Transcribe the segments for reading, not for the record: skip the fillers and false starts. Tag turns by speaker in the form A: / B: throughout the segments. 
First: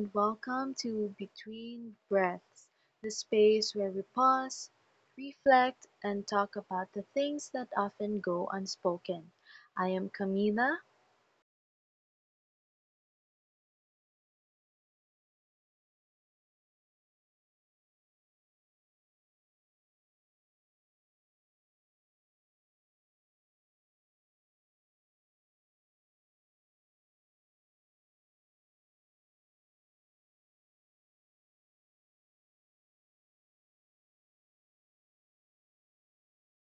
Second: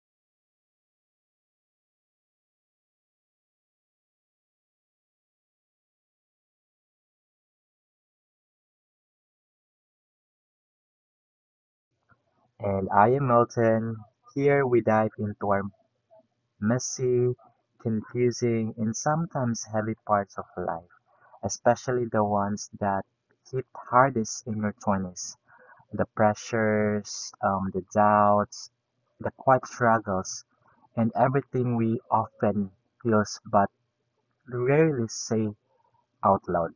A: and welcome to Between Breaths, the space where we pause, reflect, and talk about the things that often go unspoken. I am Camila.
B: And I am Milton. Here we dive into our messy, confusing, and sometimes heavy parts of life, especially the ones that hit hardest in your 20s. The pressures, the doubts, the quiet struggles, and everything we often feel but rarely say out loud.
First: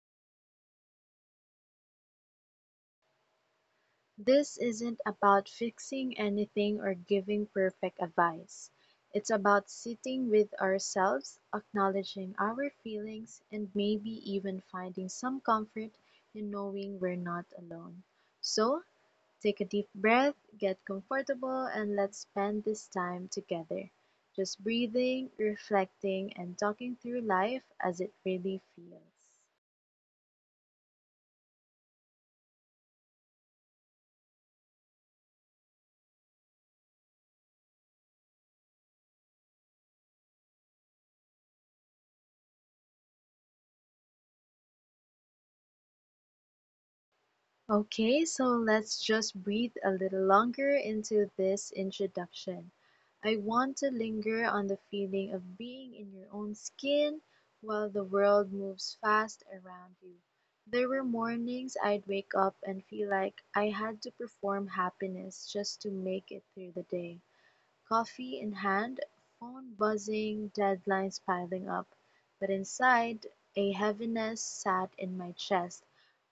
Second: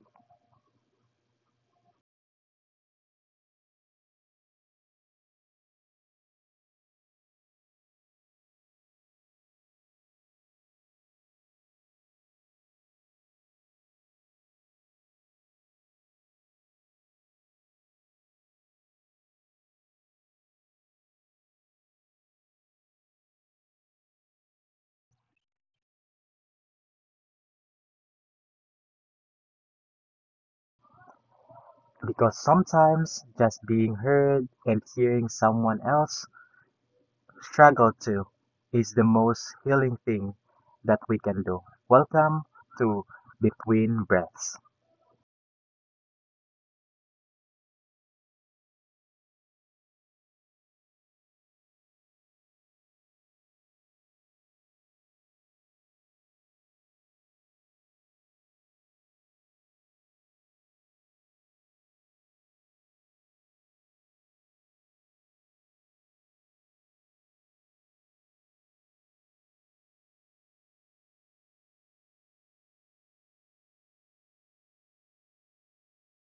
A: This isn't about fixing anything or giving perfect advice. It's about sitting with ourselves, acknowledging our feelings, and maybe even finding some comfort in knowing we're not alone. So, take a deep breath, get comfortable, and let's spend this time together. Just breathing, reflecting, and talking through life as it really feels.
B: Because sometimes just being heard and hearing someone else struggle to is the most healing thing that we can do. Welcome to Between Breaths.
A: Okay, so let's just breathe a little longer into this introduction. I want to linger on the feeling of being in your own skin while the world moves fast around you. There were mornings I'd wake up and feel like I had to perform happiness just to make it through the day. Coffee in hand, phone buzzing, deadlines piling up, but inside, a heaviness sat in my chest,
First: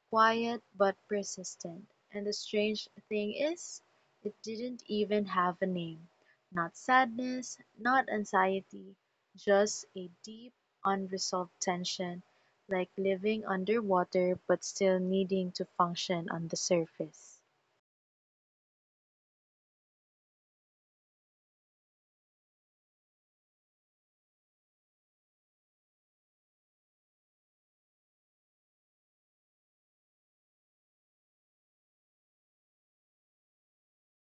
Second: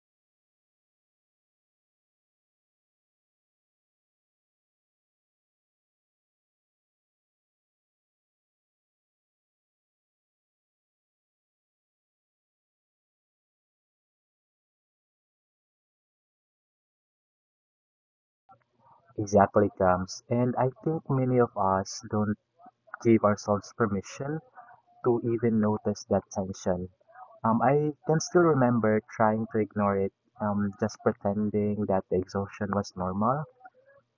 A: quiet but persistent. And the strange thing is, it didn't even have a name. Not sadness, not anxiety, just a deep, unresolved tension, like living underwater but still needing to function on the surface.
B: Exactly comes, and I think many of us don't give ourselves permission to even notice that tension. I can still remember trying to ignore it, just pretending that the exhaustion was normal,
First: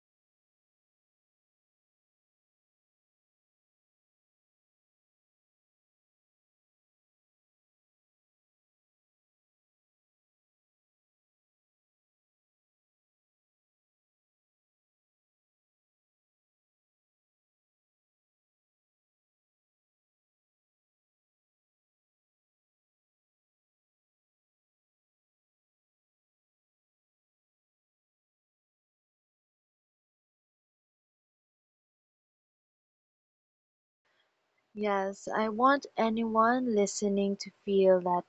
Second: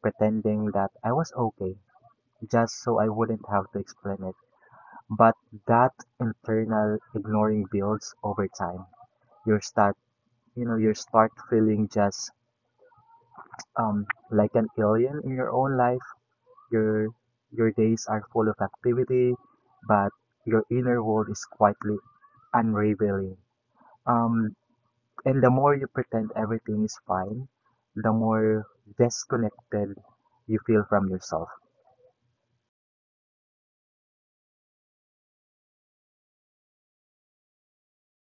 B: pretending that I was okay, just so I wouldn't have to explain it. But that internal ignoring builds over time. you start you start feeling just um like an alien in your own life. Your days are full of activity, but your inner world is quietly unraveling. um and the more you pretend everything is fine, the more disconnected you feel from yourself.
A: Yes, I want anyone listening to feel that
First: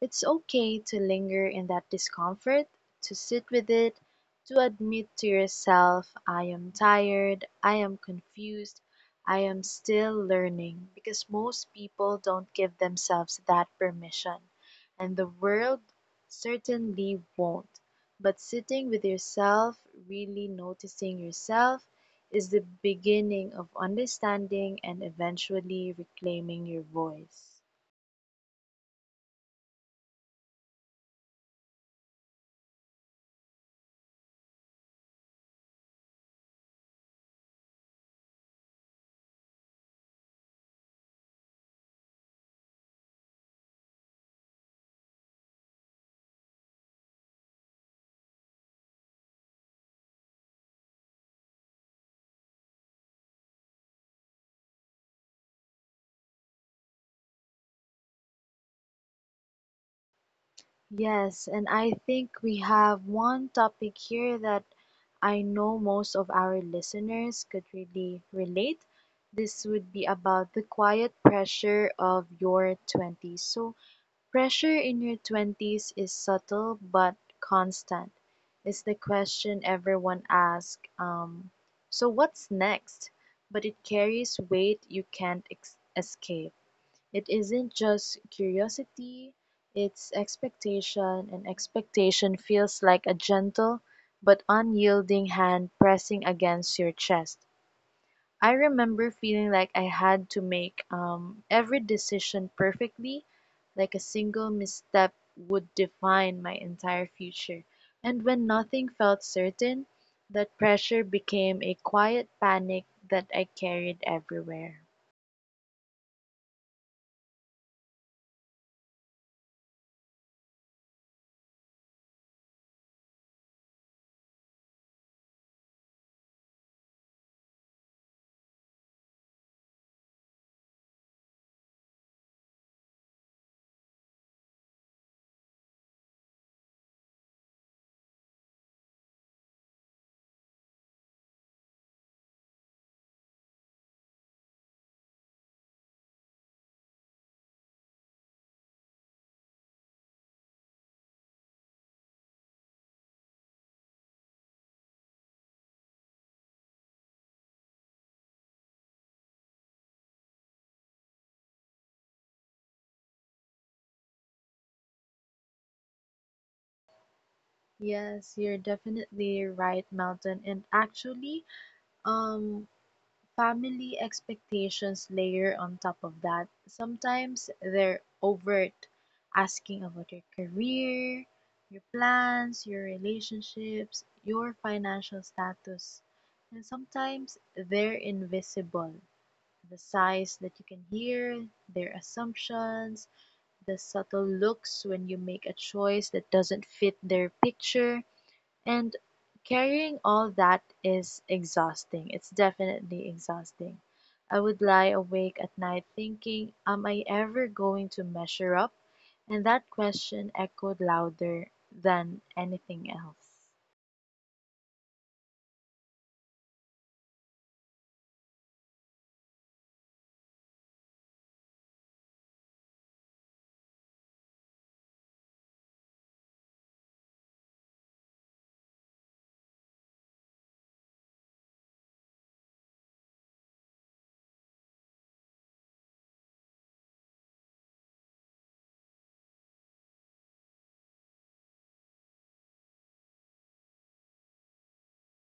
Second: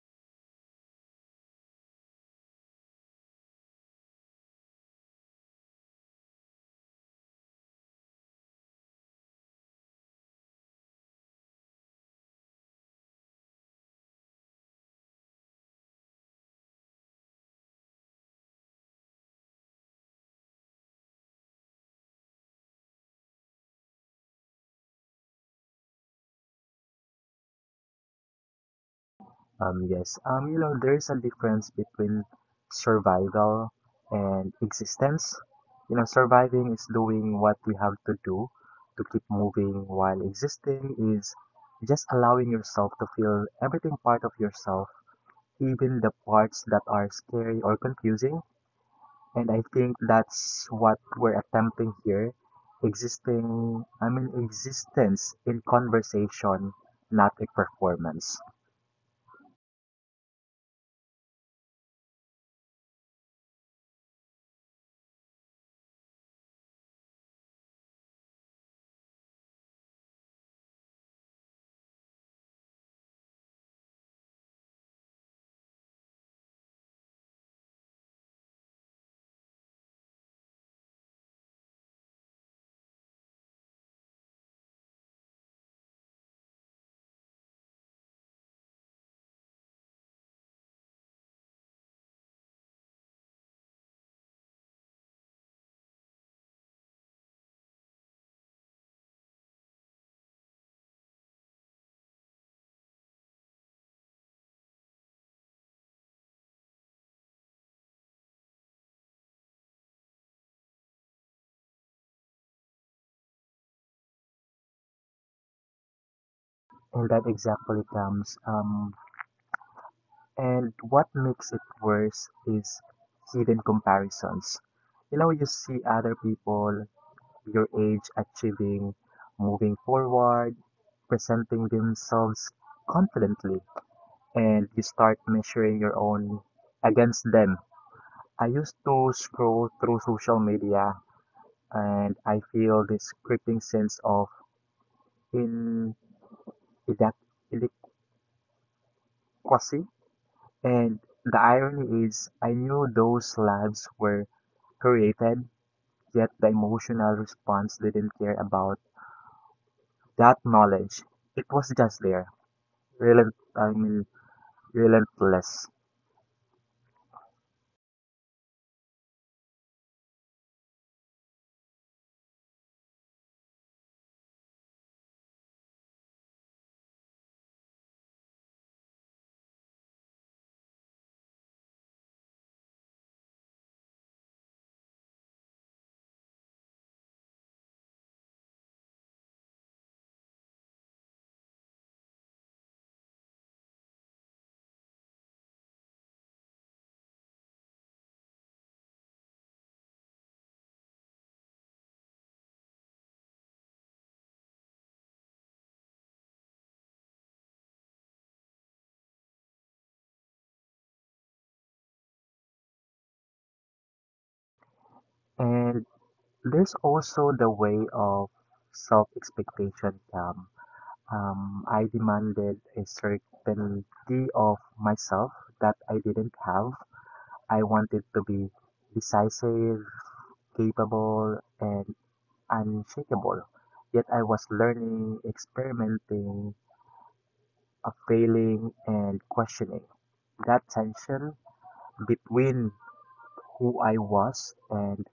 A: it's okay to linger in that discomfort, to sit with it, to admit to yourself, I am tired, I am confused, I am still learning, because most people don't give themselves that permission, and the world certainly won't. But sitting with yourself, really noticing yourself, is the beginning of understanding and eventually reclaiming your voice.
B: Yes. You know, there's a difference between survival and existence. You know, surviving is doing what we have to do to keep moving, while existing is just allowing yourself to feel everything part of yourself, even the parts that are scary or confusing. And I think that's what we're attempting here. Existing, I mean, existence in conversation, not a performance.
A: Yes, and I think we have one topic here that I know most of our listeners could really relate. This would be about the quiet pressure of your twenties. So, pressure in your twenties is subtle but constant. It's the question everyone asks, so what's next? But it carries weight you can't escape. It isn't just curiosity, it's expectation, and expectation feels like a gentle but unyielding hand pressing against your chest. I remember feeling like I had to make every decision perfectly, like a single misstep would define my entire future. And when nothing felt certain, that pressure became a quiet panic that I carried everywhere.
B: And that exactly comes. And what makes it worse is hidden comparisons. You know, you see other people your age achieving, moving forward, presenting themselves confidently, and you start measuring your own against them. I used to scroll through social media and I feel this creeping sense of in inadequacy. And the irony is, I knew those lives were created, yet the emotional response didn't care about that knowledge. It was just there, relent- I mean, relentless.
A: Yes, you're definitely right, Melton. And actually, um, family expectations layer on top of that. Sometimes they're overt, asking about your career, your plans, your relationships, your financial status. And sometimes they're invisible. The sighs that you can hear, their assumptions, the subtle looks when you make a choice that doesn't fit their picture. And carrying all that is exhausting. It's definitely exhausting. I would lie awake at night thinking, am I ever going to measure up? And that question echoed louder than anything else.
B: And there's also the way of self-expectation. I demanded a certainty of myself that I didn't have. I wanted to be decisive, capable, and unshakable. Yet I was learning, experimenting, failing, and questioning. That tension between who I was and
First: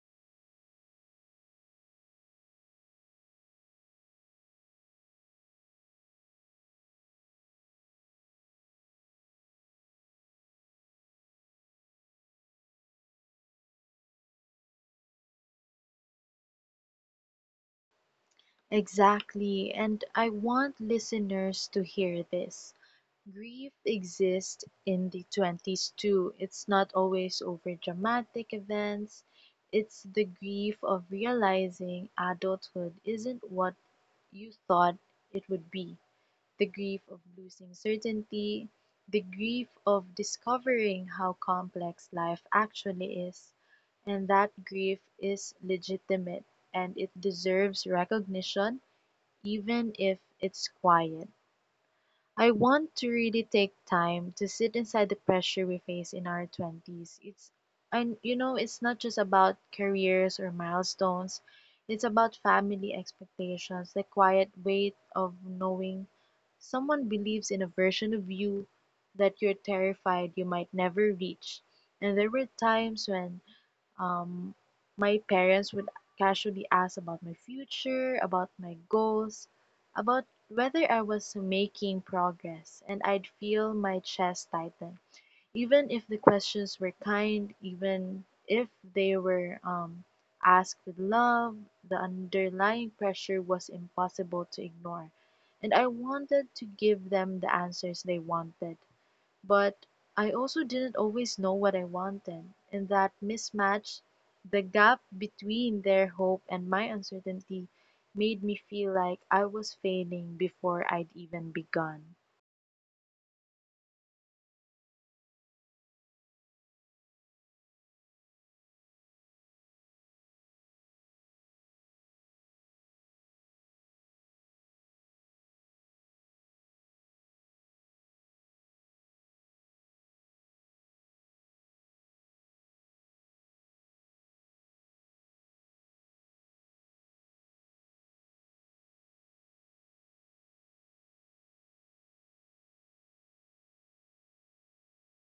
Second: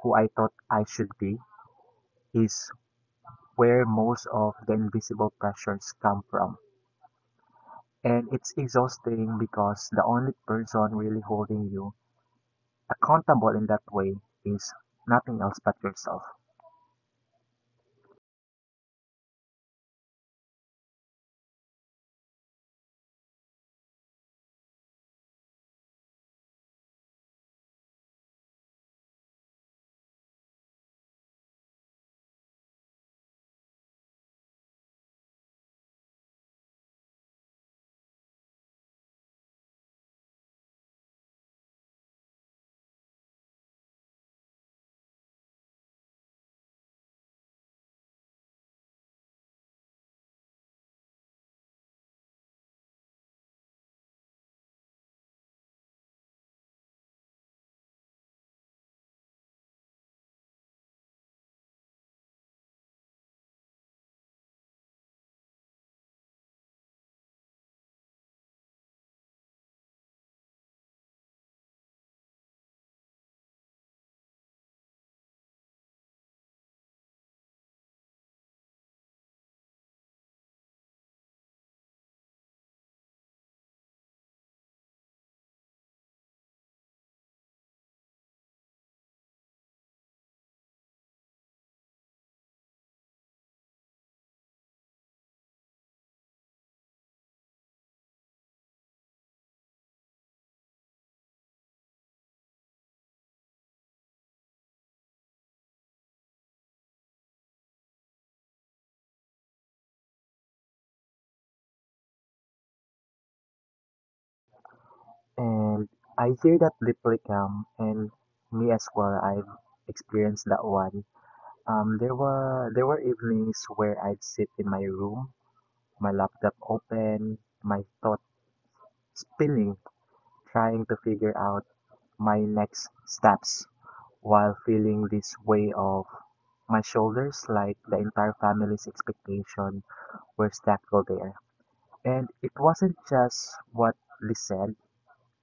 B: who I thought I should be is where most of the invisible pressures come from. And it's exhausting because the only person really holding you accountable in that way is nothing else but yourself.
A: Exactly. And I want listeners to hear this. Grief exists in the twenties too. It's not always over dramatic events. It's the grief of realizing adulthood isn't what you thought it would be. The grief of losing certainty. The grief of discovering how complex life actually is. And that grief is legitimate and it deserves recognition, even if it's quiet. I want to really take time to sit inside the pressure we face in our twenties. It's, and you know, it's not just about careers or milestones. It's about family expectations, the quiet weight of knowing someone believes in a version of you that you're terrified you might never reach. And there were times when um, my parents would casually ask about my future, about my goals, about whether I was making progress, and I'd feel my chest tighten. Even if the questions were kind, even if they were asked with love, the underlying pressure was impossible to ignore. And I wanted to give them the answers they wanted but I also didn't always know what I wanted, and that mismatch, the gap between their hope and my uncertainty, made me feel like I was failing before I'd even begun.
B: And I hear that deeply, calm, and me as well. I've experienced that one. There were evenings where I'd sit in my room, my laptop open, my thought spinning, trying to figure out my next steps, while feeling this way of my shoulders like the entire family's expectation were stacked there. And it wasn't just what they said;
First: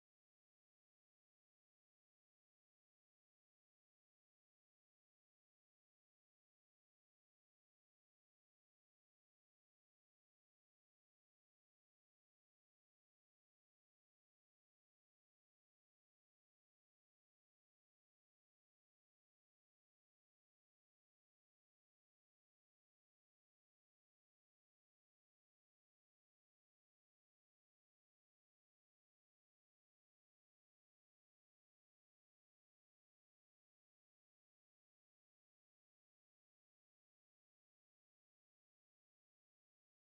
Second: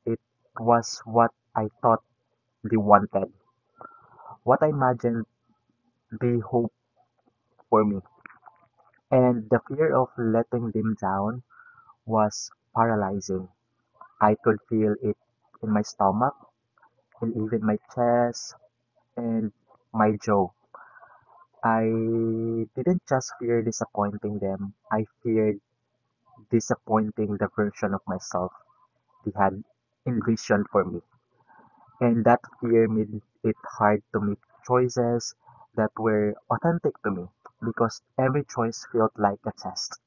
B: it was what I thought they wanted, what I imagined they hoped for me. And the fear of letting them down was paralyzing. I could feel it in my stomach and even my chest and my jaw. I didn't just fear disappointing them, I feared disappointing the version of myself they had envisioned for me. And that fear made it hard to make choices that were authentic to me because every choice felt like a test.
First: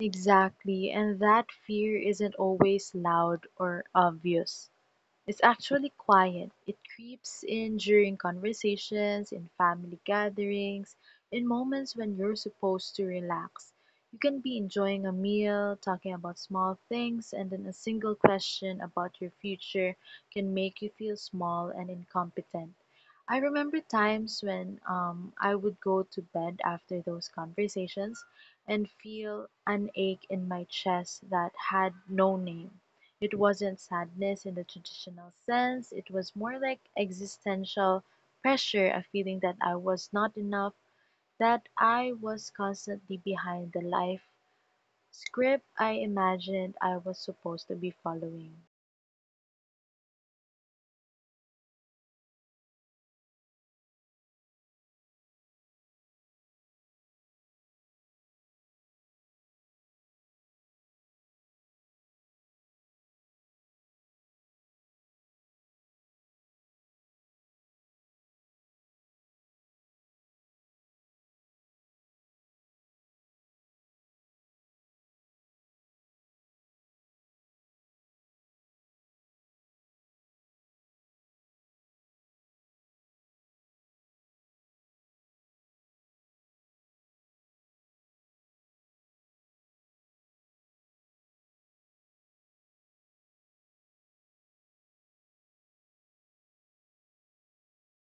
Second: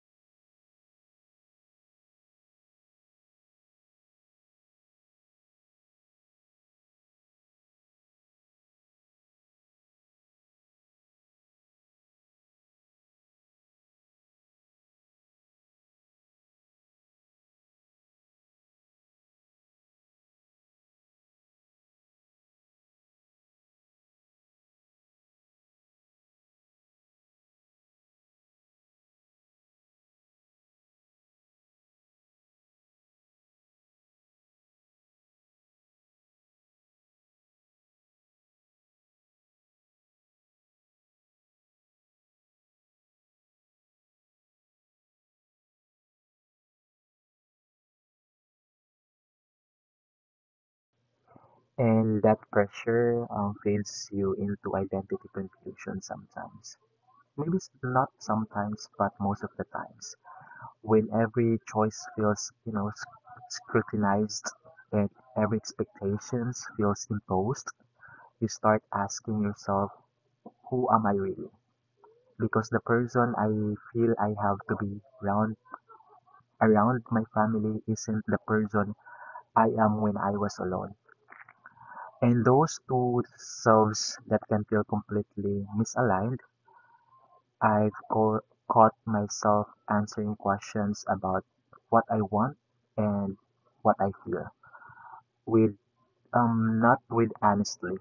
A: Exactly, and that fear isn't always loud or obvious. It's actually quiet. It creeps in during conversations, in family gatherings, in moments when you're supposed to relax. You can be enjoying a meal, talking about small things, and then a single question about your future can make you feel small and incompetent. I remember times when I would go to bed after those conversations and feel an ache in my chest that had no name. It wasn't sadness in the traditional sense, it was more like existential pressure, a feeling that I was not enough, that I was constantly behind the life script I imagined I was supposed to be following.
B: And that pressure fades you into identity confusion sometimes. Maybe not sometimes, but most of the times. When every choice feels, you know, scrutinized and every expectations feels imposed, you start asking yourself, who am I really? Because the person I feel I have to be around my family isn't the person I am when I was alone. And those two selves that can feel completely misaligned, I've co- caught myself answering questions about what I want and what I feel with not with honestly,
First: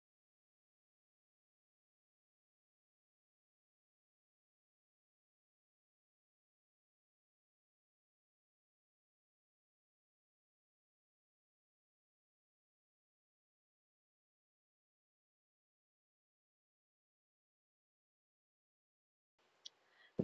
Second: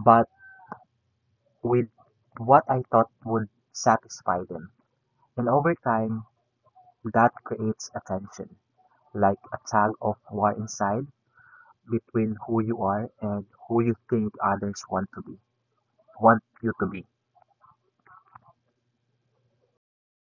B: but with what I thought would satisfy them. And over time, that creates a tension, like a tug of war inside between who you are and who you think others want to be, want you to be.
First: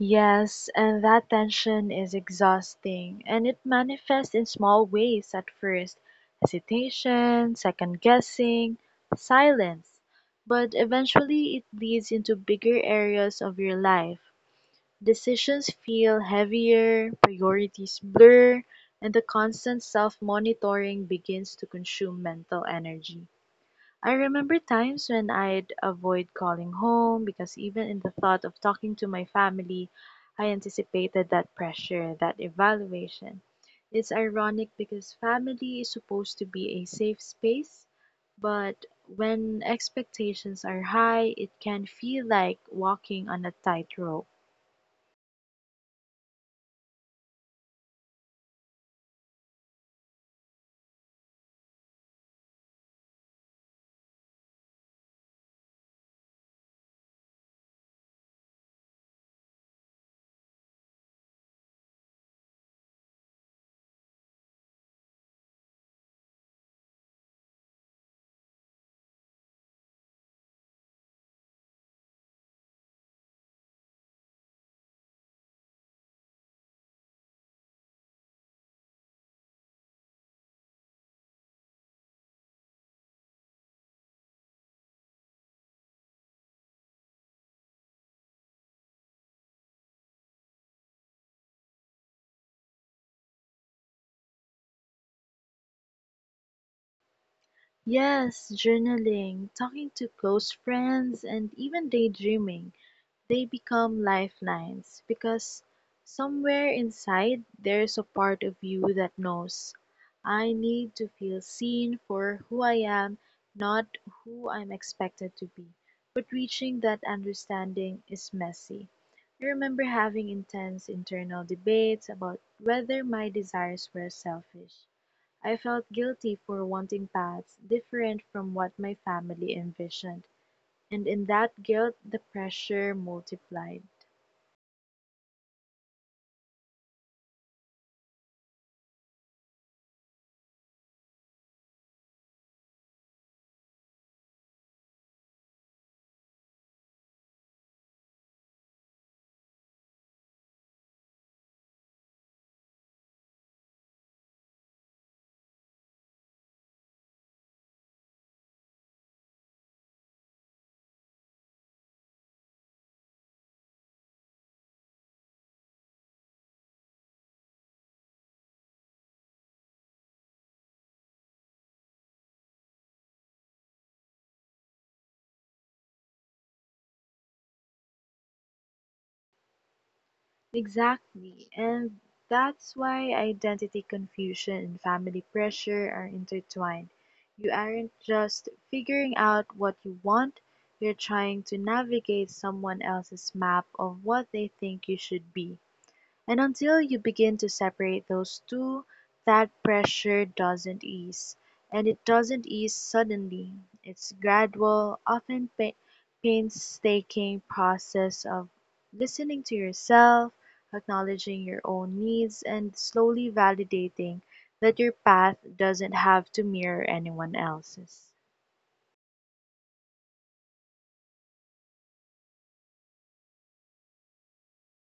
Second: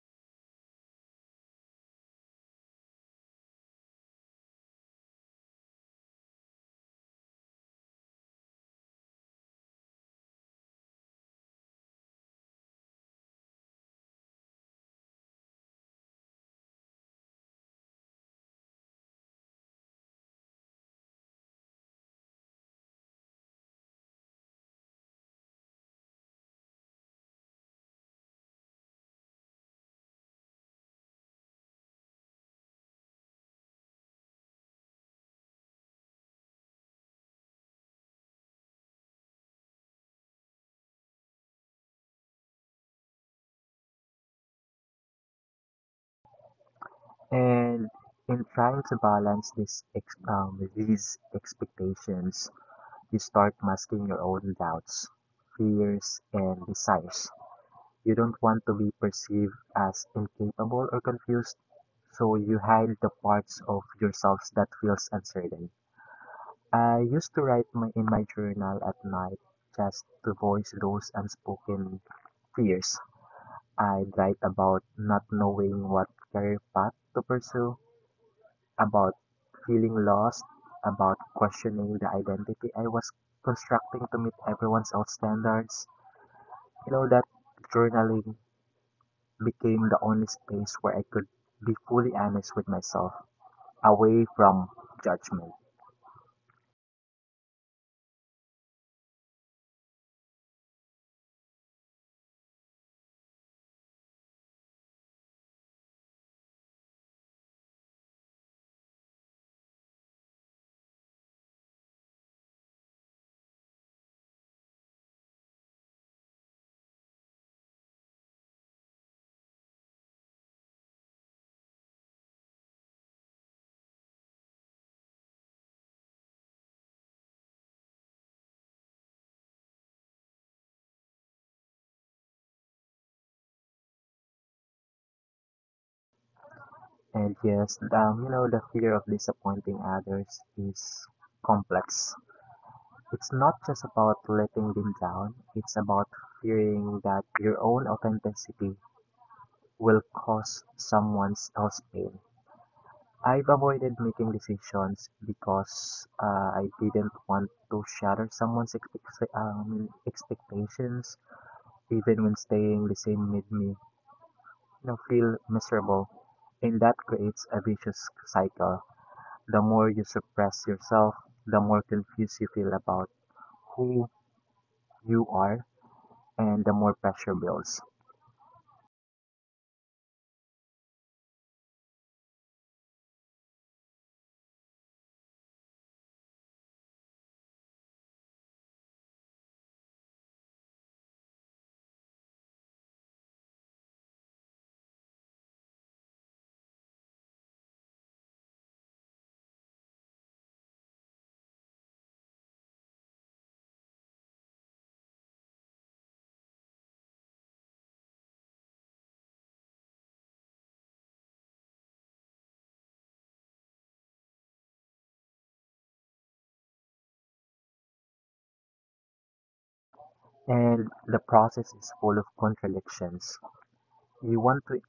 A: Yes, and that tension is exhausting, and it manifests in small ways at first: hesitation, second guessing, silence. But eventually, it bleeds into bigger areas of your life. Decisions feel heavier, priorities blur, and the constant self-monitoring begins to consume mental energy. I remember times when I'd avoid calling home because even in the thought of talking to my family, I anticipated that pressure, that evaluation. It's ironic because family is supposed to be a safe space, but when expectations are high, it can feel like walking on a tightrope.
B: And in trying to balance these expectations, you start masking your own doubts, fears, and desires. You don't want to be perceived as incapable or confused, so you hide the parts of yourselves that feels uncertain. I used to write in my journal at night just to voice those unspoken fears. I'd write about not knowing what career path to pursue, about feeling lost, about questioning the identity I was constructing to meet everyone's own standards. You know, that journaling became the only space where I could be fully honest with myself, away from judgment.
A: Yes, journaling, talking to close friends, and even daydreaming, they become lifelines because somewhere inside there's a part of you that knows I need to feel seen for who I am, not who I'm expected to be. But reaching that understanding is messy. I remember having intense internal debates about whether my desires were selfish. I felt guilty for wanting paths different from what my family envisioned, and in that guilt the pressure multiplied.
B: And yes, you know, the fear of disappointing others is complex. It's not just about letting them down, it's about fearing that your own authenticity will cause someone else pain. I've avoided making decisions because I didn't want to shatter expectations, even when staying the same made me, feel miserable. And that creates a vicious cycle. The more you suppress yourself, the more confused you feel about who you are, and the more pressure builds.
A: Exactly, and that's why identity confusion and family pressure are intertwined. You aren't just figuring out what you want, you're trying to navigate someone else's map of what they think you should be. And until you begin to separate those two, that pressure doesn't ease. And it doesn't ease suddenly. It's gradual, often painstaking process of listening to yourself, acknowledging your own needs, and slowly validating that your path doesn't have to mirror anyone else's.
B: And the process is full of contradictions. You want to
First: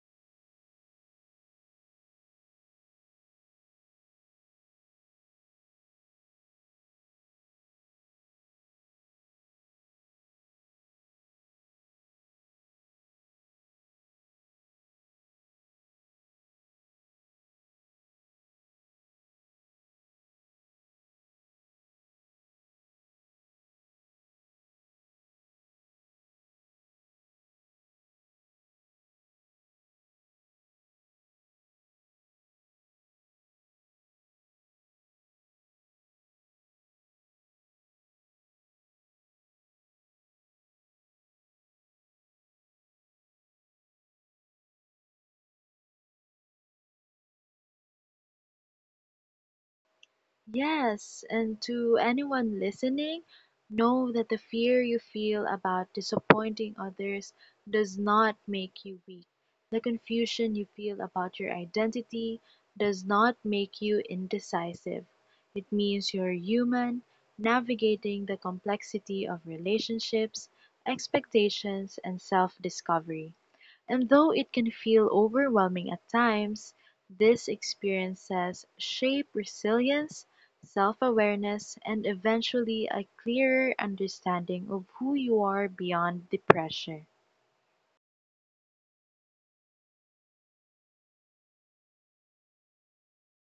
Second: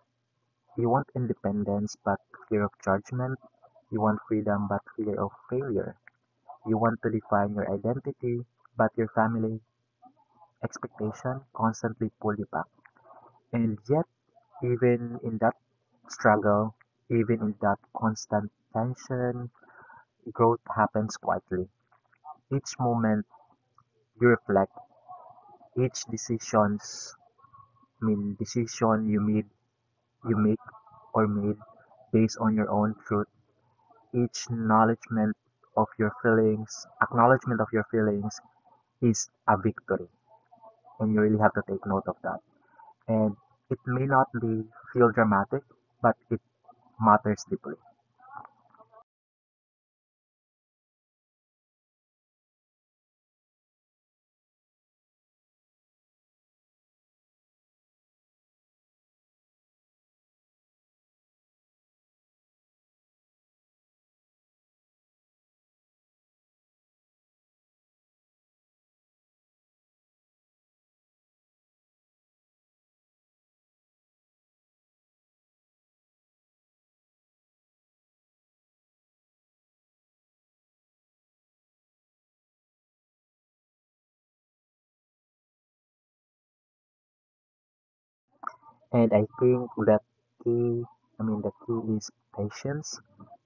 B: You want independence but fear of judgment. You want freedom but fear of failure. You want to define your identity, but your family expectation constantly pull you back. And yet, even in that struggle, even in that constant tension, growth happens quietly. Each moment you reflect, each decisions, I mean decision you made, you make or made based on your own truth, each acknowledgement of your feelings, acknowledgement of your feelings is a victory, and you really have to take note of that. And it may not be feel dramatic, but it matters deeply.
A: Yes, and to anyone listening, know that the fear you feel about disappointing others does not make you weak. The confusion you feel about your identity does not make you indecisive. It means you're human, navigating the complexity of relationships, expectations, and self discovery. And though it can feel overwhelming at times, these experiences shape resilience, self awareness, and eventually a clearer understanding of who you are beyond the pressure.
B: And I think that key, the key is patience,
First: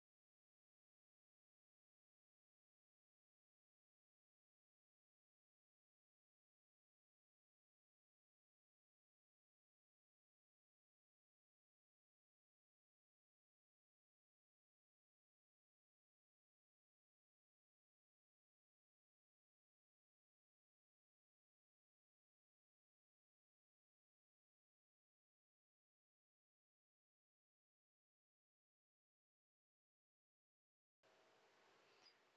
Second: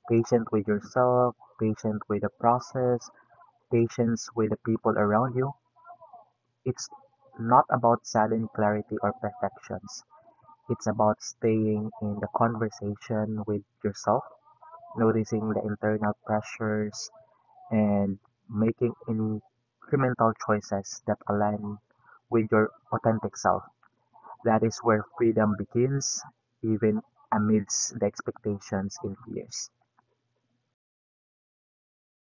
B: patient with yourself, patient with the process, patience with the people around you. It's not about sudden clarity or perfections. It's about staying in the conversation with yourself, noticing the internal pressures, and making incremental choices that align with your authentic self. That is where freedom begins, even amidst the expectations and fears.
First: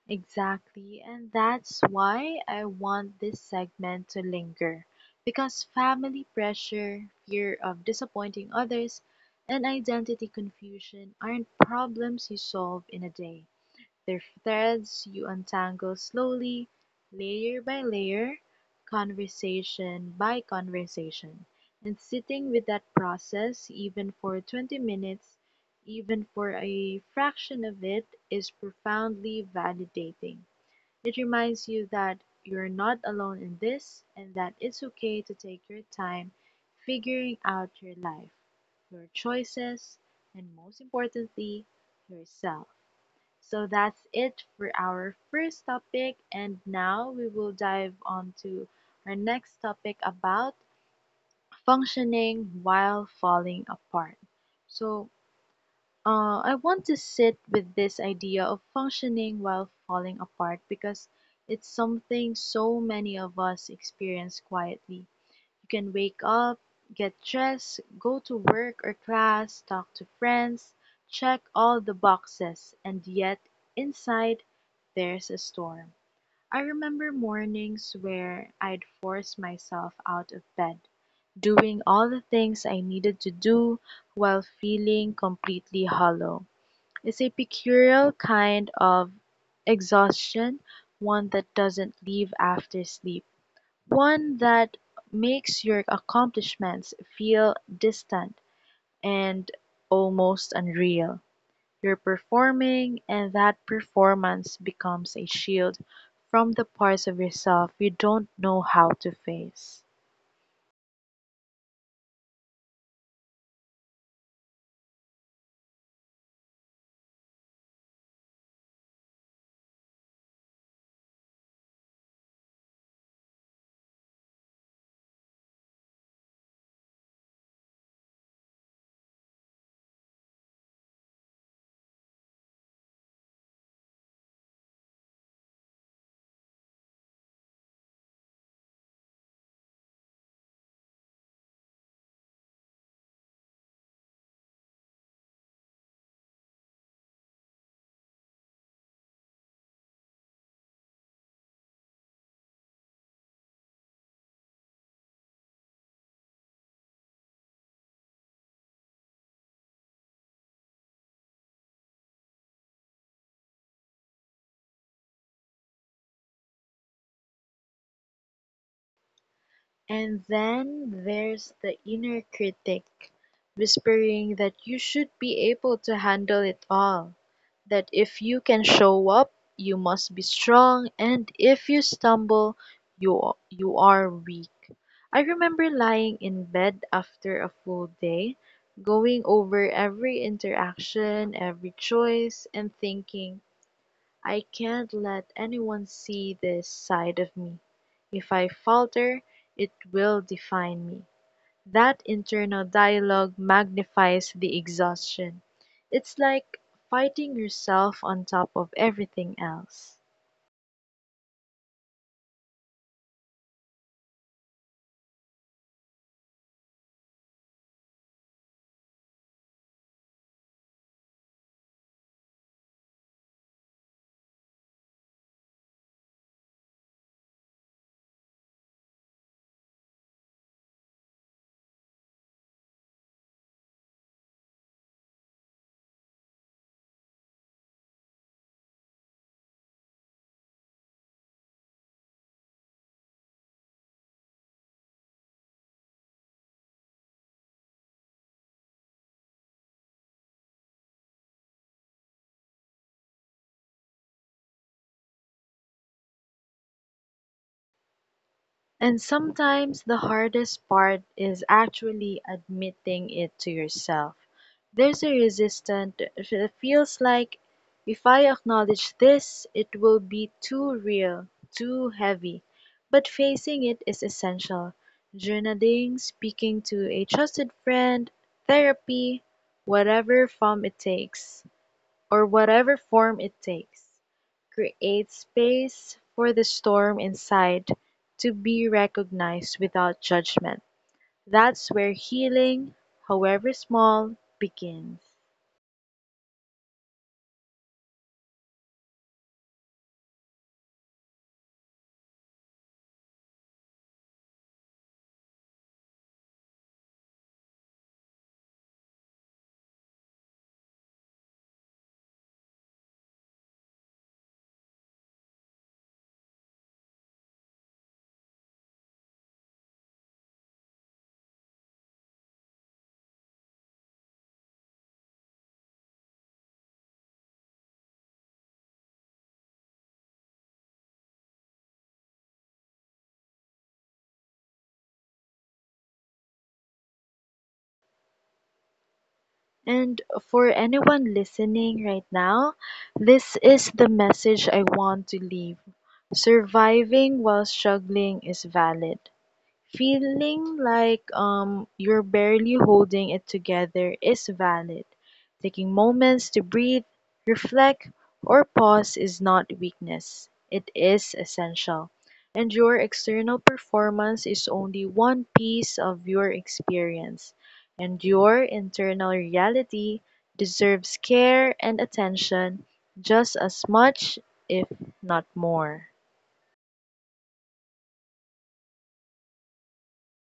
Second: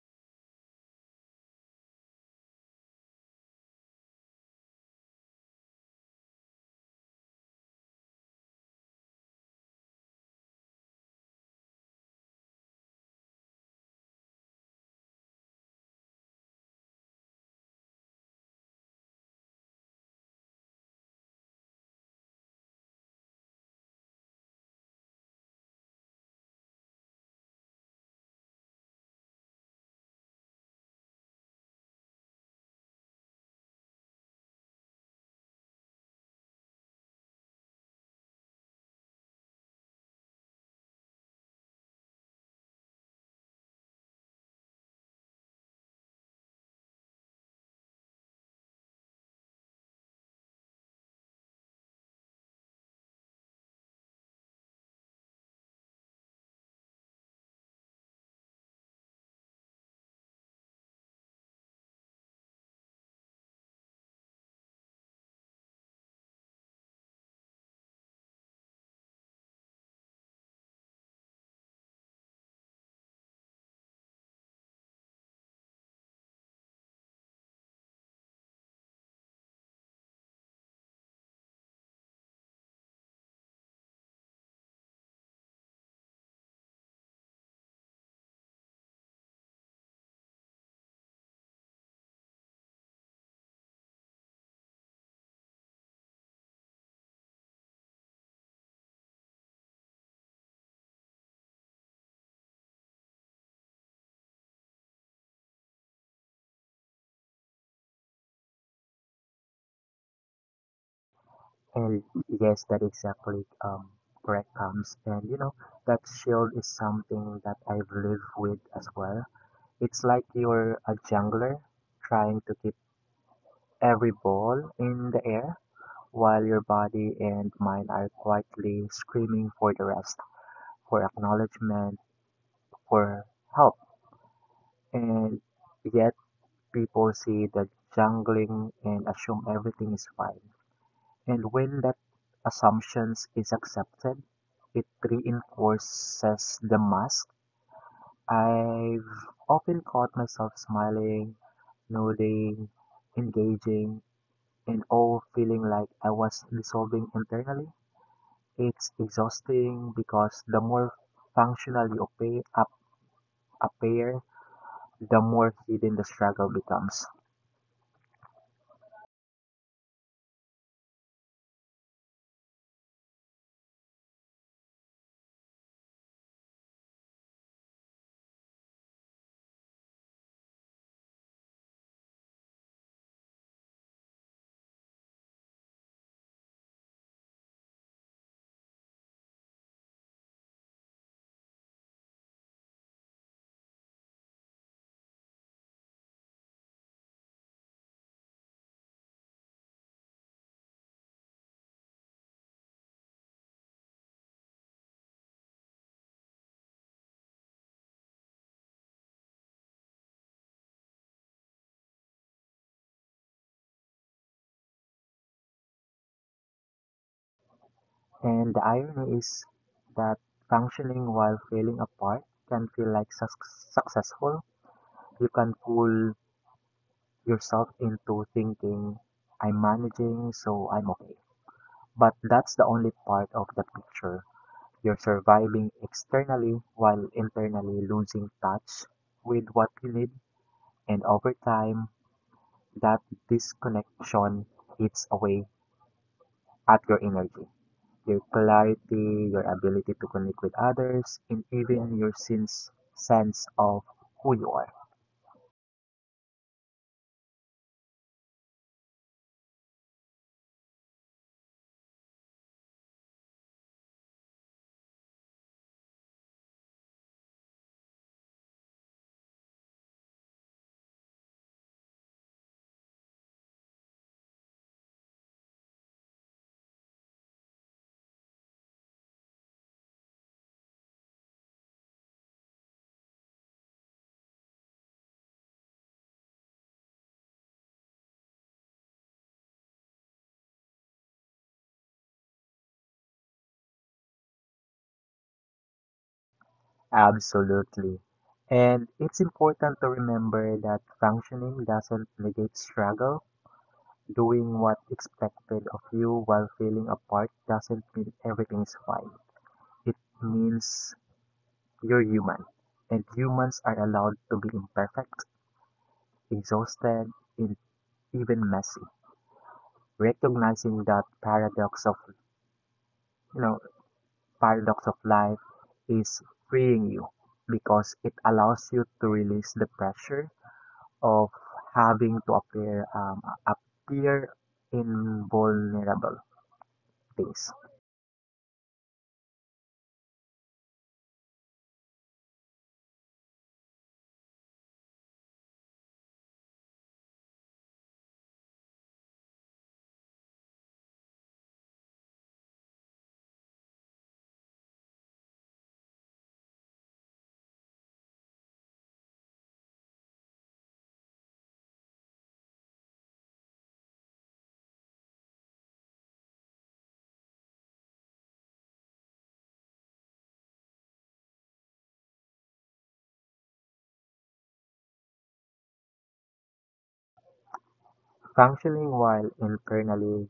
A: Exactly, and that's why I want this segment to linger. Because family pressure, fear of disappointing others, and identity confusion aren't problems you solve in a day. Their threads you untangle slowly, layer by layer, conversation by conversation. And sitting with that process, even for 20 minutes, even for a fraction of it, is profoundly validating. It reminds you that you're not alone in this and that it's okay to take your time figuring out your life, your choices, and most importantly, yourself. So that's it for our first topic, and now we will dive on to our next topic about functioning while falling apart. So, I want to sit with this idea of functioning while falling apart because it's something so many of us experience quietly. You can wake up, get dressed, go to work or class, talk to friends, check all the boxes, and yet inside there's a storm. I remember mornings where I'd force myself out of bed, doing all the things I needed to do while feeling completely hollow. It's a peculiar kind of exhaustion, one that doesn't leave after sleep. One that makes your accomplishments feel distant and almost unreal. You're performing, and that performance becomes a shield from the parts of yourself you don't know how to face.
B: And yes, that exactly correct comes. And you know, that shield is something that I've lived with as well. It's like you're a jungler trying to keep every ball in the air while your body and mind are quietly screaming for the rest, for acknowledgement, for help. And yet people see the jungling and assume everything is fine. And when that assumptions is accepted, it reinforces the mask. I've often caught myself smiling, nodding, engaging, and all feeling like I was dissolving internally. It's exhausting because the more functional you appear, the more hidden the struggle becomes.
A: And then there's the inner critic whispering that you should be able to handle it all, that if you can show up, you must be strong, and if you stumble, you are weak. I remember lying in bed after a full day, going over every interaction, every choice, and thinking, I can't let anyone see this side of me. If I falter, it will define me. That internal dialogue magnifies the exhaustion. It's like fighting yourself on top of everything else.
B: And the irony is that functioning while feeling apart can feel like successful. You can fool yourself into thinking, I'm managing, so I'm okay. But that's the only part of the picture. You're surviving externally while internally losing touch with what you need, and over time, that disconnection eats away at your energy, your clarity, your ability to connect with others, and even your sense of who you are.
A: And sometimes the hardest part is actually admitting it to yourself. There's a resistance that feels like, if I acknowledge this, it will be too real, too heavy. But facing it is essential. Journaling, speaking to a trusted friend, therapy, whatever form it takes whatever form it takes, create space for the storm inside to be recognized without judgment. That's where healing, however small, begins.
B: Absolutely. And it's important to remember that functioning doesn't negate struggle. Doing what expected of you while feeling apart doesn't mean everything's fine. It means you're human, and humans are allowed to be imperfect, exhausted, and even messy. Recognizing that you know paradox of life is freeing you because it allows you to release the pressure of having to appear invulnerable things.
A: And for anyone listening right now, this is the message I want to leave. Surviving while struggling is valid. Feeling like you're barely holding it together is valid. Taking moments to breathe, reflect, or pause is not weakness. It is essential. And your external performance is only one piece of your experience. And your internal reality deserves care and attention just as much, if not more.
B: Functioning while internally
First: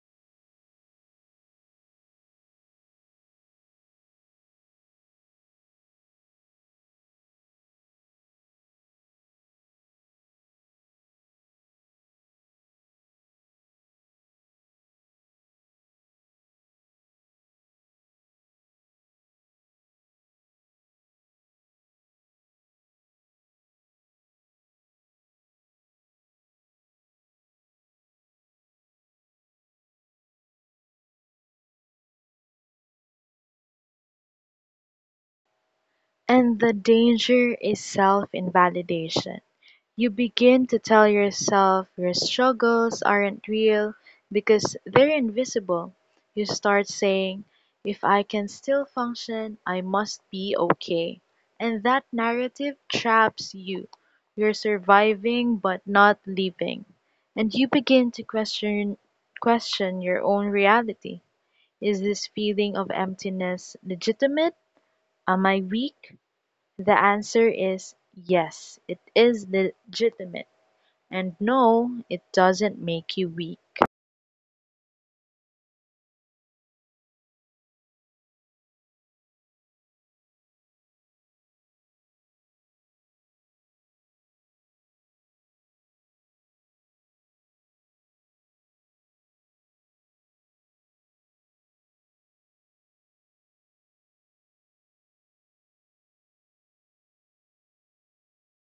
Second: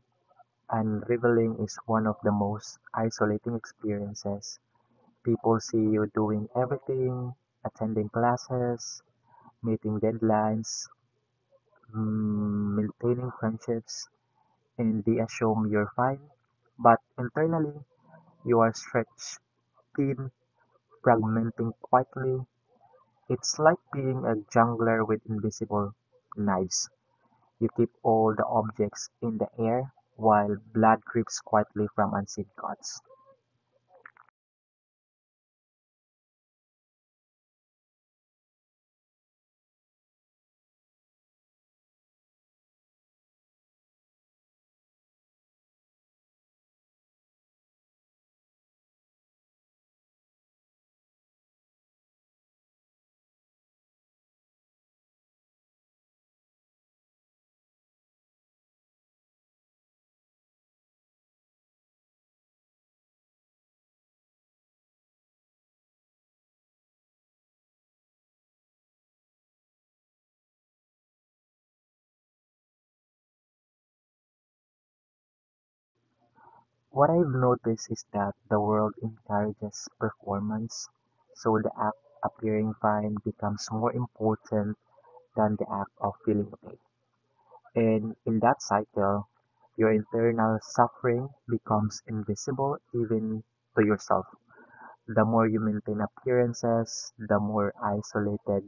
B: unraveling is one of the most isolating experiences. People see you doing everything, attending classes, meeting deadlines, maintaining friendships in the assume you're fine, but internally you are stretched thin, fragmenting quietly. It's like being a jungler with invisible knives. You keep all the objects in the air while blood drips quietly from unseen cuts.
A: And the danger is self invalidation. You begin to tell yourself your struggles aren't real because they're invisible. You start saying, if I can still function, I must be okay. And that narrative traps you. You're surviving but not living. And you begin to question your own reality. Is this feeling of emptiness legitimate? Am I weak? The answer is yes, it is legitimate, and no, it doesn't make you weak.
B: What I've noticed is that the world encourages performance, so the act appearing fine becomes more important than the act of feeling okay. And in that cycle, your internal suffering becomes invisible even to yourself. The more you maintain appearances, the more isolated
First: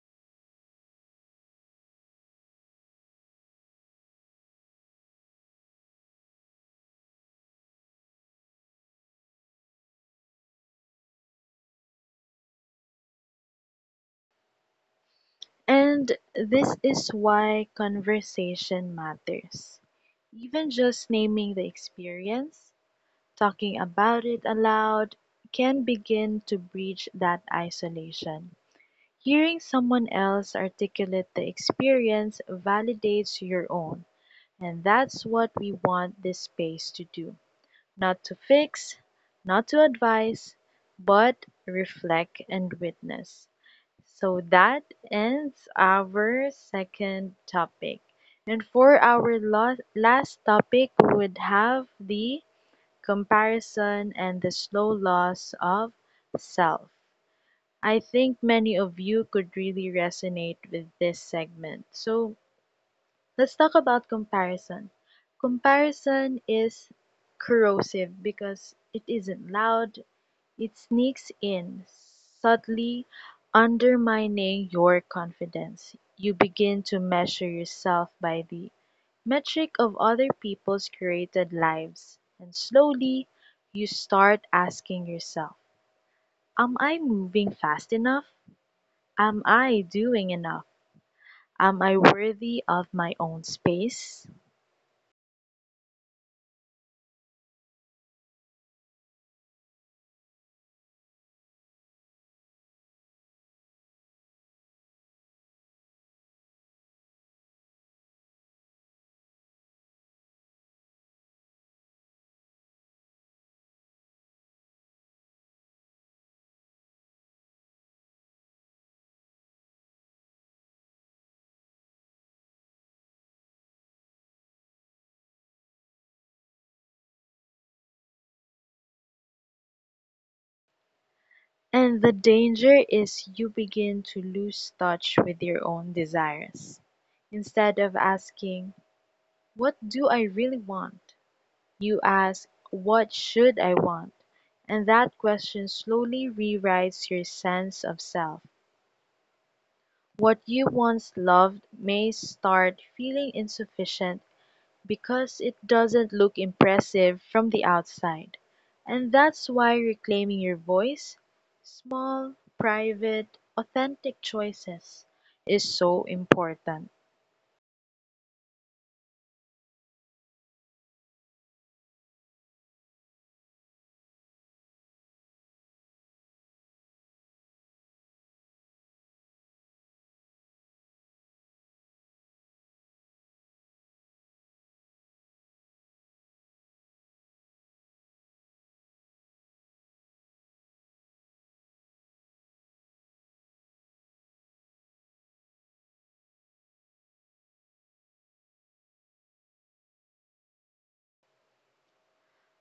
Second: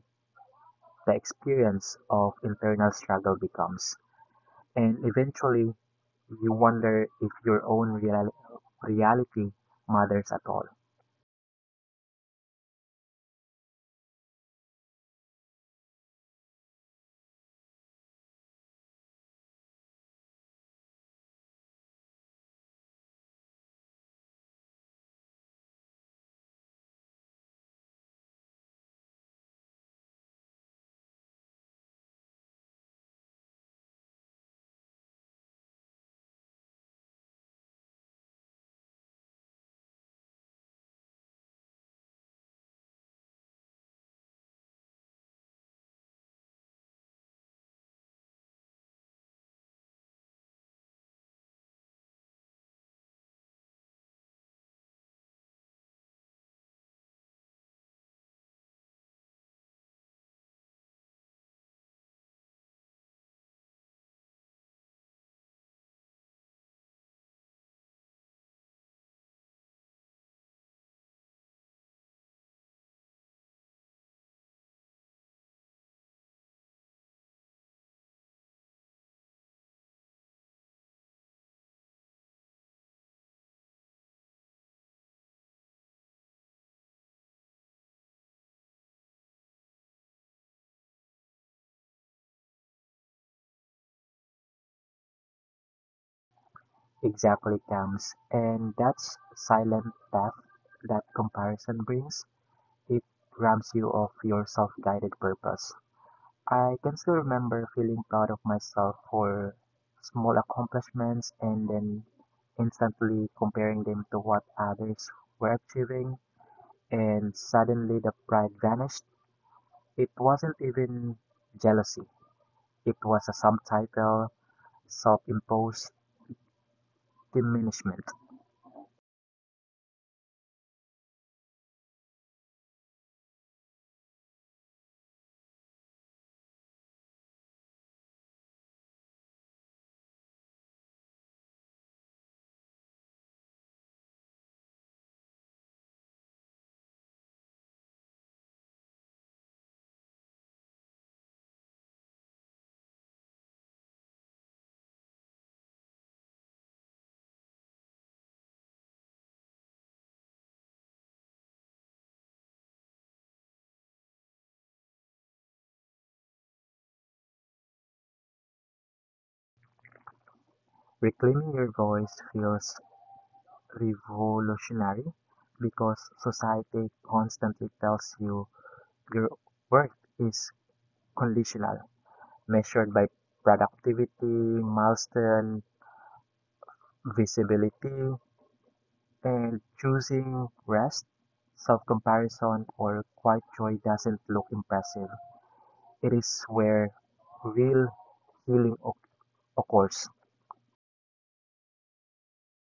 B: the experience of internal struggle becomes. And eventually, you wonder if your own reality matters at all.
A: And this is why conversation matters. Even just naming the experience, talking about it aloud, can begin to breach that isolation. Hearing someone else articulate the experience validates your own. And that's what we want this space to do. Not to fix, not to advise, but reflect and witness. So that ends our second topic. And for our last topic would have the comparison and the slow loss of self. I think many of you could really resonate with this segment. So let's talk about comparison. Comparison is corrosive because it isn't loud, it sneaks in, subtly undermining your confidence. You begin to measure yourself by the metric of other people's created lives, and slowly you start asking yourself, am I moving fast enough? Am I doing enough? Am I worthy of my own space?
B: Exactly, comes, and that's silent death that comparison brings. It robs you of your self guided purpose. I can still remember feeling proud of myself for small accomplishments and then instantly comparing them to what others were achieving, and suddenly the pride vanished. It wasn't even jealousy, it was a subtitle, self imposed diminishment.
A: And the danger is you begin to lose touch with your own desires. Instead of asking, what do I really want? You ask, what should I want? And that question slowly rewrites your sense of self. What you once loved may start feeling insufficient because it doesn't look impressive from the outside. And that's why reclaiming your voice, small, private, authentic choices, is so important.
B: Reclaiming your voice feels revolutionary because society constantly tells you your worth is conditional, measured by productivity, milestone, visibility, and choosing rest, self comparison, or quiet joy doesn't look impressive. It is where real healing occurs.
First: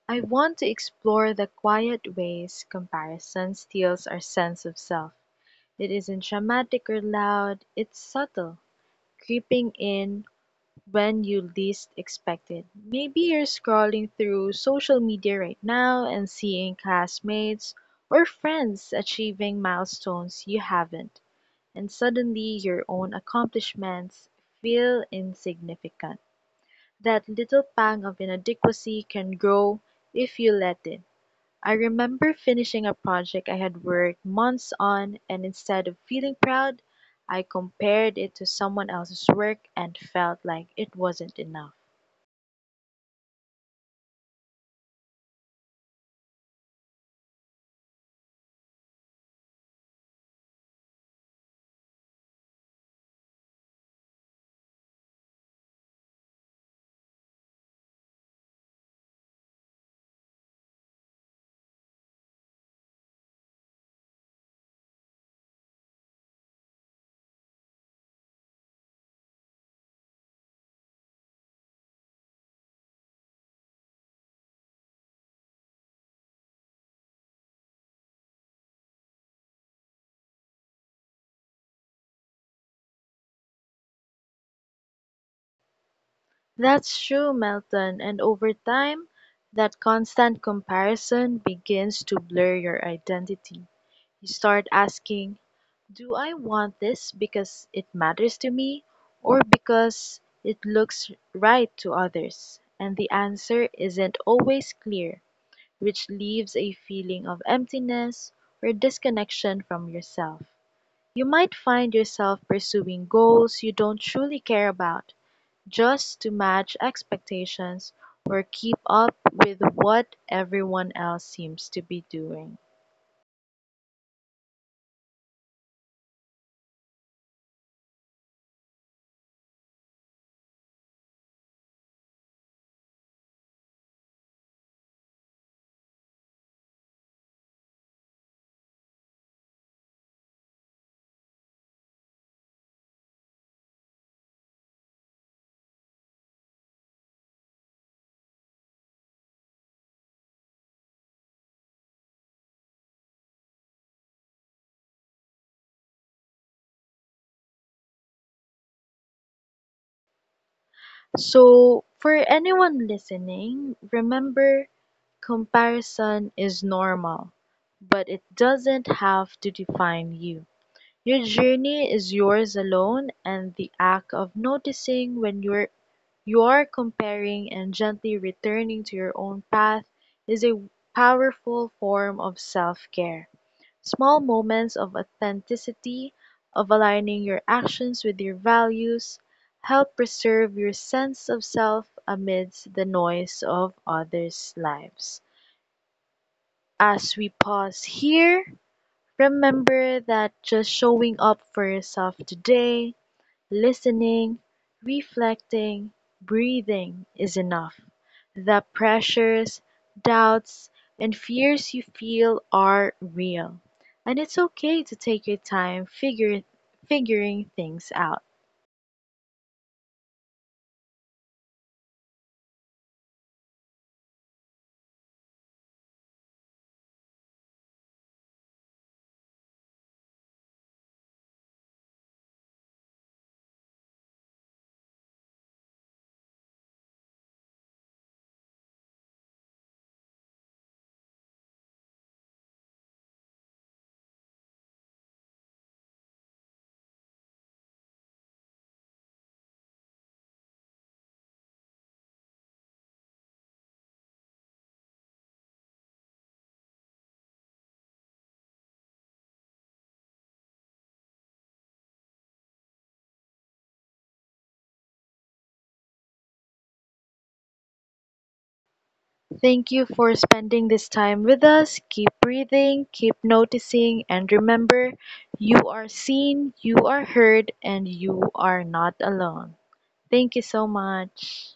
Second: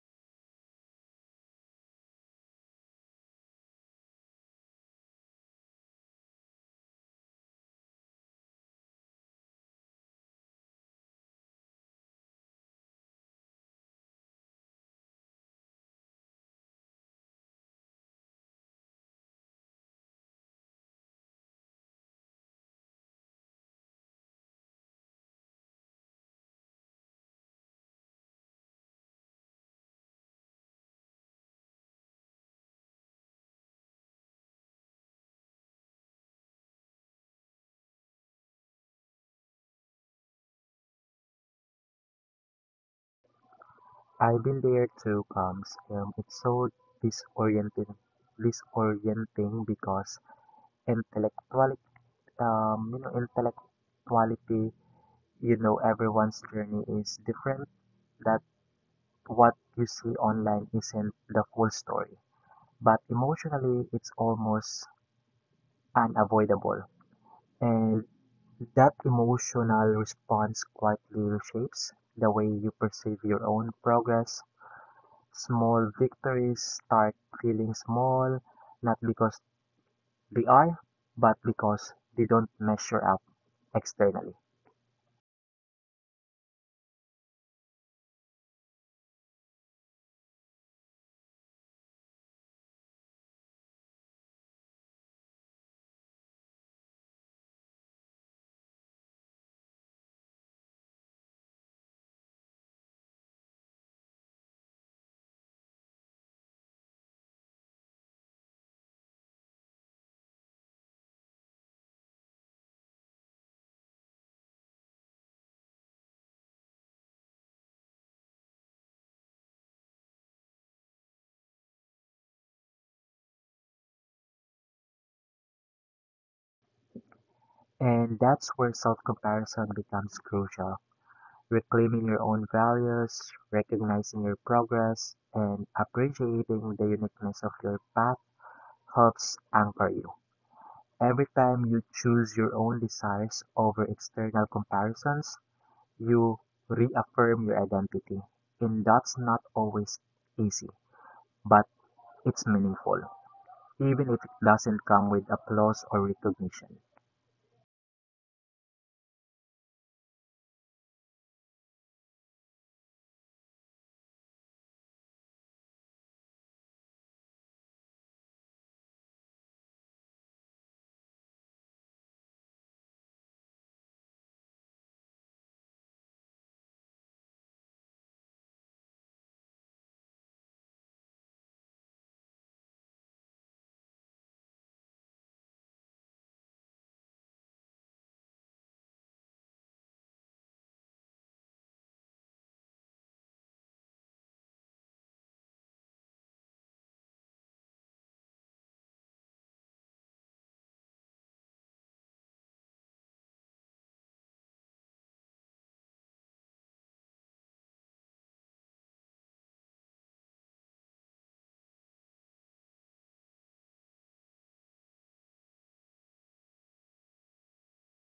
A: I want to explore the quiet ways comparison steals our sense of self. It isn't dramatic or loud, it's subtle, creeping in when you least expect it. Maybe you're scrolling through social media right now and seeing classmates or friends achieving milestones you haven't, and suddenly your own accomplishments feel insignificant. That little pang of inadequacy can grow if you let it. I remember finishing a project I had worked months on, and instead of feeling proud, I compared it to someone else's work and felt like it wasn't enough.
B: I've been there too, comes. It's so disorienting, disorienting because intellectual, intellectuality, you know, everyone's journey is different. That what you see online isn't the full story, but emotionally it's almost unavoidable. And that emotional response quietly reshapes the way you perceive your own progress. Small victories start feeling small, not because they are, but because they don't measure up externally.
A: That's true, Melton, and over time, that constant comparison begins to blur your identity. You start asking, do I want this because it matters to me or because it looks right to others? And the answer isn't always clear, which leaves a feeling of emptiness or disconnection from yourself. You might find yourself pursuing goals you don't truly care about just to match expectations or keep up with what everyone else seems to be doing.
B: And that's where self comparison becomes crucial, reclaiming your own values, recognizing your progress, and appreciating the uniqueness of your path helps anchor you. Every time you choose your own desires over external comparisons, you reaffirm your identity. And that's not always easy, but it's meaningful, even if it doesn't come with applause or recognition.
A: So, for anyone listening, remember, comparison is normal, but it doesn't have to define you. Your journey is yours alone, and the act of noticing when you're comparing and gently returning to your own path is a powerful form of self-care. Small moments of authenticity, of aligning your actions with your values, help preserve your sense of self amidst the noise of others' lives. As we pause here, remember that just showing up for yourself today, listening, reflecting, breathing, is enough. The pressures, doubts, and fears you feel are real. And it's okay to take your time figuring things out. Thank you for spending this time with us. Keep breathing, keep noticing, and remember, you are seen, you are heard, and you are not alone. Thank you so much.